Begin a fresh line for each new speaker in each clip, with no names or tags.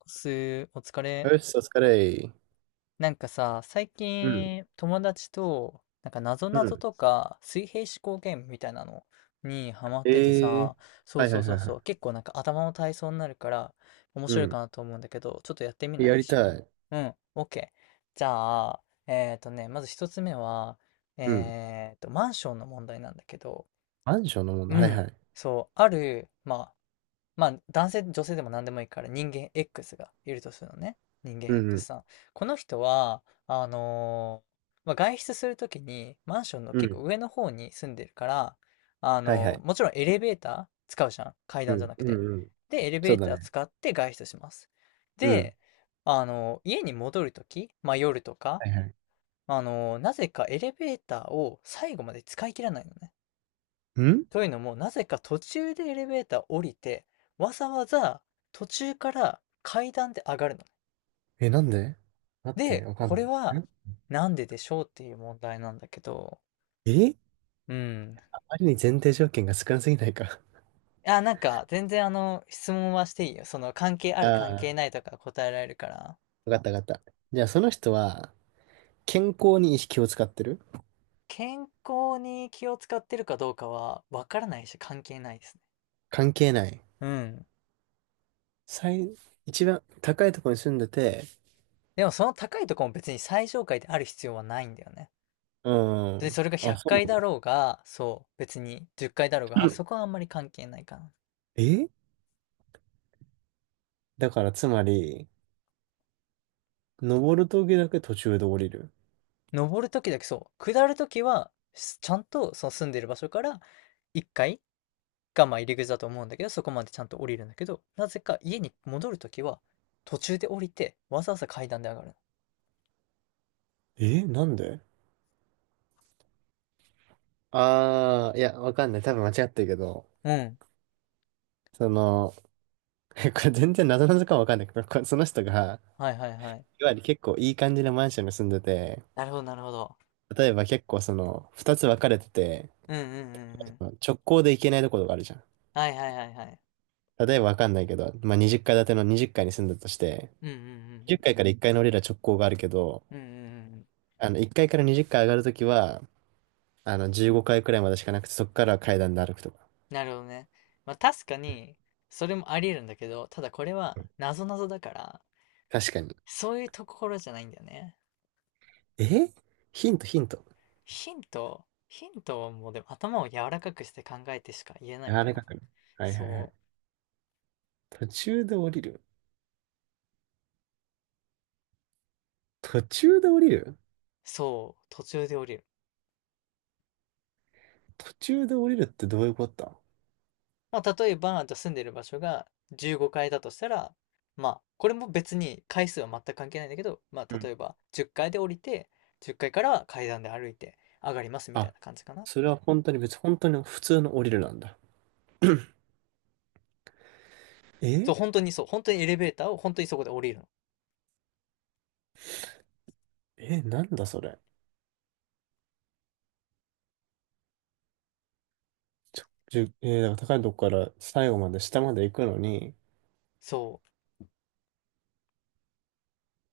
おす、お疲れ。
よし、お疲れ。
なんかさ、最
うん、
近友達と、なんか謎ぞ
う
なぞ
ん。
とか水平思考ゲームみたいなのにハマってて
ええ、
さ、そう
はいは
そう
い
そ
は
う
いは
そ
い。
う、結構なんか頭の体操になるから面
う
白いか
ん。
なと思うんだけど、ちょっとやってみない
やり
一緒に？
たい。
うん、OK。じゃあ、まず一つ目は、
うん。
マンションの問題なんだけど、
マンションのもの。
う
はいは
ん、
い。
そう、ある、まあ、男性、女性でも何でもいいから、人間 X がいるとするのね。人間
うんう
X
ん。
さん。この人は、まあ、外出するときに、マンションの
う
結構
ん。
上の方に住んでるから、
はいはい。
もちろんエレベーター使うじゃん。階
う
段じゃ
ん。
なく
う
て。
んうん。
で、エレベ
そう
ー
だ
ター
ね。
使って外出します。
うん。
で、家に戻るとき、まあ、夜とか、
はいはい。
なぜかエレベーターを最後まで使い切らないのね。
ん。
というのも、なぜか途中でエレベーター降りて、わざわざ途中から階段で上がるのね。
え、なんで？待って、
で、
わかん
これ
ない。
はなんででしょうっていう問題なんだけど、
え、
うん。
あまりに前提条件が少なすぎないか？
あ、なんか全然質問はしていいよ。その関係 あ
あ
る関係
あ、
ないとか答えられるから。
わかったわかった。じゃあ、その人は、健康に意識を使ってる？
健康に気を使ってるかどうかはわからないし関係ないですね。
関係ない。
うん。
最、一番高いところに住んでて、
でもその高いとこも別に最上階である必要はないんだよね。
う
で、
ん。
それが
あ、
100
そ
回だ
う
ろうが、そう、別に10回だろうが、
な
あ
んだ。
そこはあんまり関係ないかな。
え、だからつまり、登る時だけ途中で降りる。
登るときだけそう、下るときは、ちゃんとその住んでる場所から1階がまあ入り口だと思うんだけど、そこまでちゃんと降りるんだけど、なぜか家に戻るときは、途中で降りて、わざわざ階段で上がるの。
え、なんで？ああー、いや、わかんない。多分間違ってるけど、
うん。
その、これ全然謎々かもわかんないけど、その人が、
はいはいはい。
いわゆる結構いい感じのマンションに住んでて、
なるほどなるほど。
例えば結構その、二つ分かれてて、
うんうんうんうん。
直行で行けないところがあるじゃん。
はいはいはいはい。
例えばわかんないけど、まあ、20階建ての20階に住んだとして、
うんうんうんう
10
ん。
階かいから1階の降りる直行があるけど、
うんうんうんうん。
1階かいから20階上がるときは、15階くらいまでしかなくて、そこからは階段で歩くとか。
なるほどね。まあ確かに、それもあり得るんだけど、ただこれは、なぞなぞだから、
確かに。
そういうところじゃないんだよね。
え、ヒント、ヒント。
ヒント、ヒントはもうでも頭を柔らかくして考えてしか言えない
あ
か
らか
な。
くね。はいはいはい。
そう、
途中で降りる。途中で降りる。
そう、途中で降りる。
途中で降りるってどういうことだ？
まあ例えば、じゃあ住んでる場所が15階だとしたら、まあ、これも別に回数は全く関係ないんだけど、ま
う
あ例
ん。
えば10階で降りて、10階から階段で歩いて上がりますみたい
あ、
な感じかな。
それは本当に普通の降りるなんだ。
そう、
え
本当にそう、本当にエレベーターを本当にそこで降りるの。
え、なんだそれ。ちょ、じゅ、えーだから高いとこから最後まで下まで行くのに、
そう。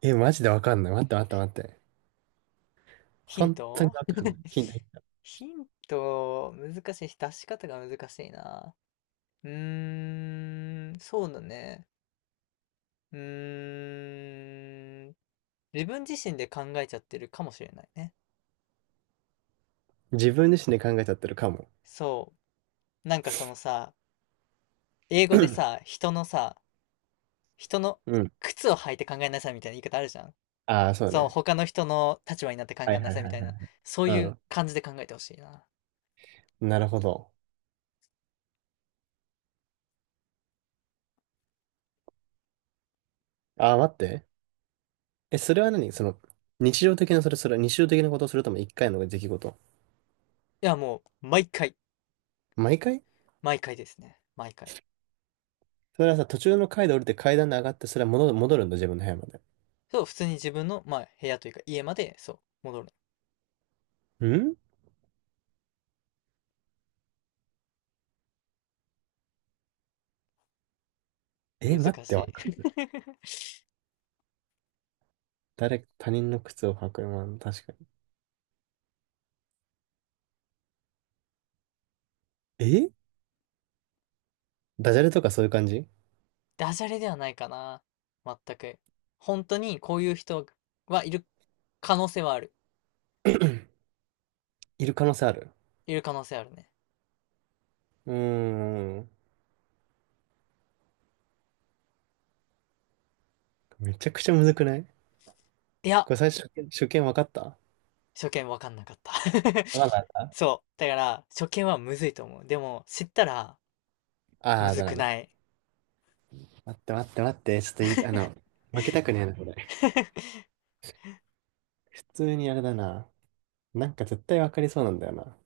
え、マジでわかんない。待って待って待って。
ヒン
本当に
ト
わかんな い。ヒント、ヒント。
ヒント、難しいし、出し方が難しいな。うーん、そうだね。うーん、自分自身で考えちゃってるかもしれないね。
自分自身で考えちゃってるかも。
そう。なんかそのさ、英語でさ、人の
うん。
靴を履いて考えなさいみたいな言い方あるじゃん。
ああ、そう
そう、
ね。
他の人の立場になって考
は
え
い
な
はい
さい
は
み
い
たい
は
な、
い。
そういう感じで考えてほしいな。
うん。なるほど。ああ、待って。え、それは何その、日常的な、それは日常的なことをするとも一回の出来事？
いや、もう、毎回、
毎回？
毎回ですね。毎回。
それはさ、途中の階で降りて階段で上がって、それは戻るんだ、自分の部屋まで。
そう、普通に自分の、まあ、部屋というか家まで、そう、戻る
ん。
の。
え、待っ
難し
て、
い。
誰、他人の靴を履く、まあ、確かに。え、ダジャレとかそういう感じ？
ダジャレではないかな。全く。本当にこういう人はいる可能性はある。
いる可能性ある？
いる可能性あるね。
うーん。めちゃくちゃむずくない？
いや、
これ最初、初見、初見分かった？わ
初見わかんなかった。
かんなかった。
そう。だから、初見はむずいと思う。でも、知ったら、む
ああー、
ず
だから
く
ね。
ない。
待って待って待って、ちょっといい、負けたくねえな、これ。
普
普通にあれだな。なんか絶対分かりそうなんだよな。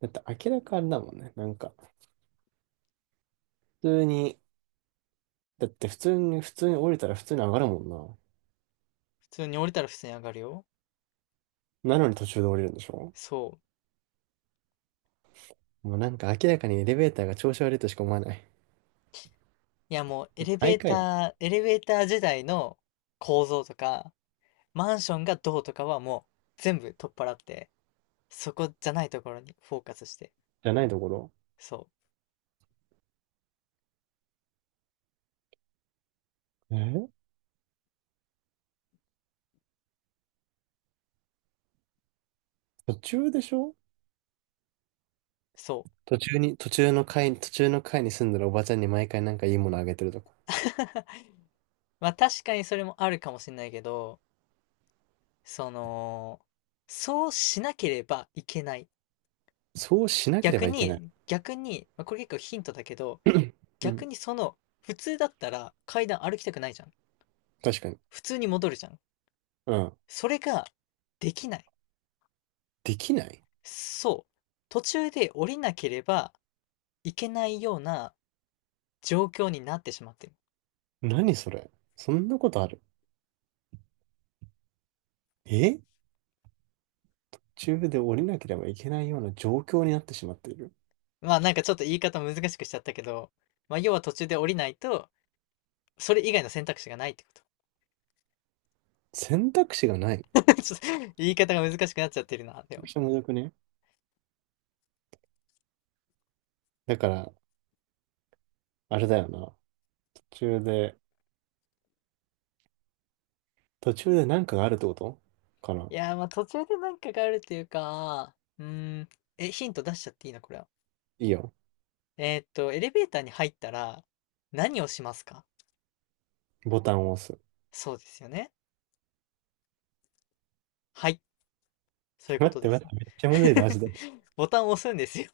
だって明らかあれだもんね。なんか、普通に、だって普通に降りたら普通に上がるもん
通に降りたら普通に上がるよ。
な。なのに途中で降りるんでしょ？
そう。
もうなんか明らかにエレベーターが調子悪いとしか思わない。
いや、もう、エレベ
毎
ー
回？
ター、エレベーター時代の構造とか、マンションがどうとかはもう全部取っ払って、そこじゃないところにフォーカスして。
じゃないところ。
そう、
え、途中でしょ？
そう
途中に、途中の階に住んでるおばちゃんに毎回なんかいいものあげてるとか。
まあ確かにそれもあるかもしれないけど、その、そうしなければいけない。
そうしなけれ
逆
ばいけない。
に、逆に、まあ、これ結構ヒントだけど、
う
逆
ん。
に普通だったら階段歩きたくないじゃん。
確かに。
普通に戻るじゃん。
うん。
それができない。
できない？
そう。途中で降りなければいけないような状況になってしまってる。
何それ？そんなことある？え、途中で降りなければいけないような状況になってしまっている。
まあ、なんかちょっと言い方難しくしちゃったけど、まあ、要は途中で降りないと、それ以外の選択肢がないってこと。
選択肢がない？
ちょっと言い方が難しくなっちゃってるな、で
めちゃく
も。
ちゃむずくね？だから、あれだよな。途中で、途中でなんかがあるってことかな。
いやー、まあ途中でなんかがあるっていうか、ん、ヒント出しちゃっていいのこれは？
いいよ。
エレベーターに入ったら何をしますか？
ボタンを押す。
そうですよね。はい、そういうこ
待っ
と
て
で
待
す
っ
ね。
て、めっちゃむずいだマジ で。
ボタンを押すんですよ。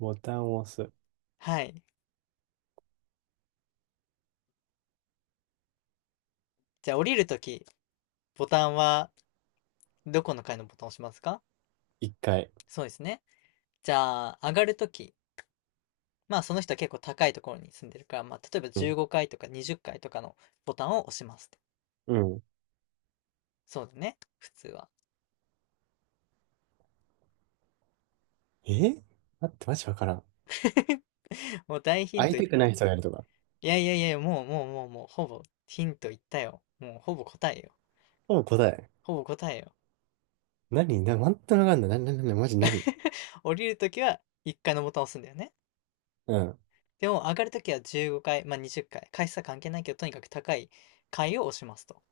ボタンを押す。
はい。じゃあ降りるとき、ボタンはどこの階のボタンを押しますか？
一回。
そうですね。じゃあ、上がるとき、まあその人は結構高いところに住んでるから、まあ例えば
うん。
15階とか20階とかのボタンを押しますって。
うん。
そうだね、普通は。
え、待って、マジわからん。
もう大ヒン
会
ト
い
い
たくない人がいるとか。
やいやいや、もうもうもうもう、ほぼヒント言ったよ。もうほぼ答えよ。
ほぼ答え。
ほぼ答えよ。
何な、全くわかんない。な、な、な、な、マジ何？
降りるときは1階のボタンを押すんだよね。
うん。
でも上がるときは15階、まあ20階、回数は関係ないけど、とにかく高い階を押しますと。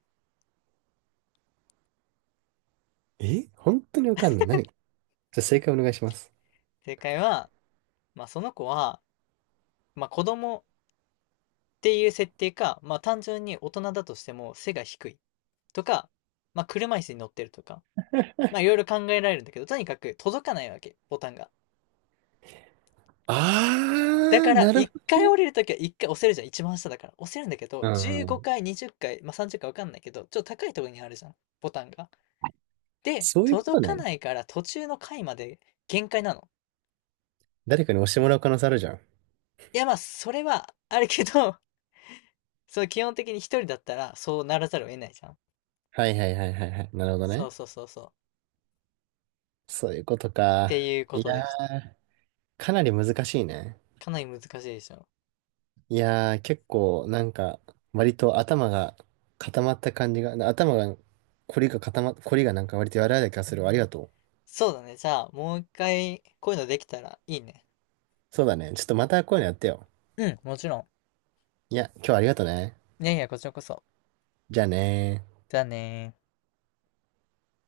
え、本当にわかんない。何じゃあ正解お願いします。
正解は、まあその子は、まあ子供っていう設定か、まあ単純に大人だとしても背が低い。とか、まあ、車椅子に乗ってるとか、まあ、いろいろ考えられるんだけど、とにかく届かないわけ、ボタンが。だ
あ
か
ー、
ら、
なる
一
ほど
回降
ね。
りるときは一回押せるじゃん、一番下だから。押せるんだけど、
う
15
ん。
回、20回、まあ、30回わかんないけど、ちょっと高いところにあるじゃん、ボタンが。で、
そういうこ
届
と
か
ね。
ないから途中の回まで限界なの。
誰かに押してもらう可能性あるじゃん。
いや、まあ、それはあるけど、そう、基本的に一人だったら、そうならざるを得ないじゃん。
はいはいはいはいはい。なるほど
そう
ね。
そうそうそう。っ
そういうこと
て
か。
いうこ
い
と
や
です。
ー、かなり難しいね。
かなり難しいでしょ。
いやー、結構なんか、割と頭が固まった感じが、凝りがなんか割と柔らかい気がするわ。ありがとう。
そうだね。じゃあ、もう一回、こういうのできたらいいね。
そうだね。ちょっとまたこういうのやってよ。
うん、もちろ
いや、今日はありがとね。
ん。いやいや、こちらこそ。
じゃあねー。
じゃあねー。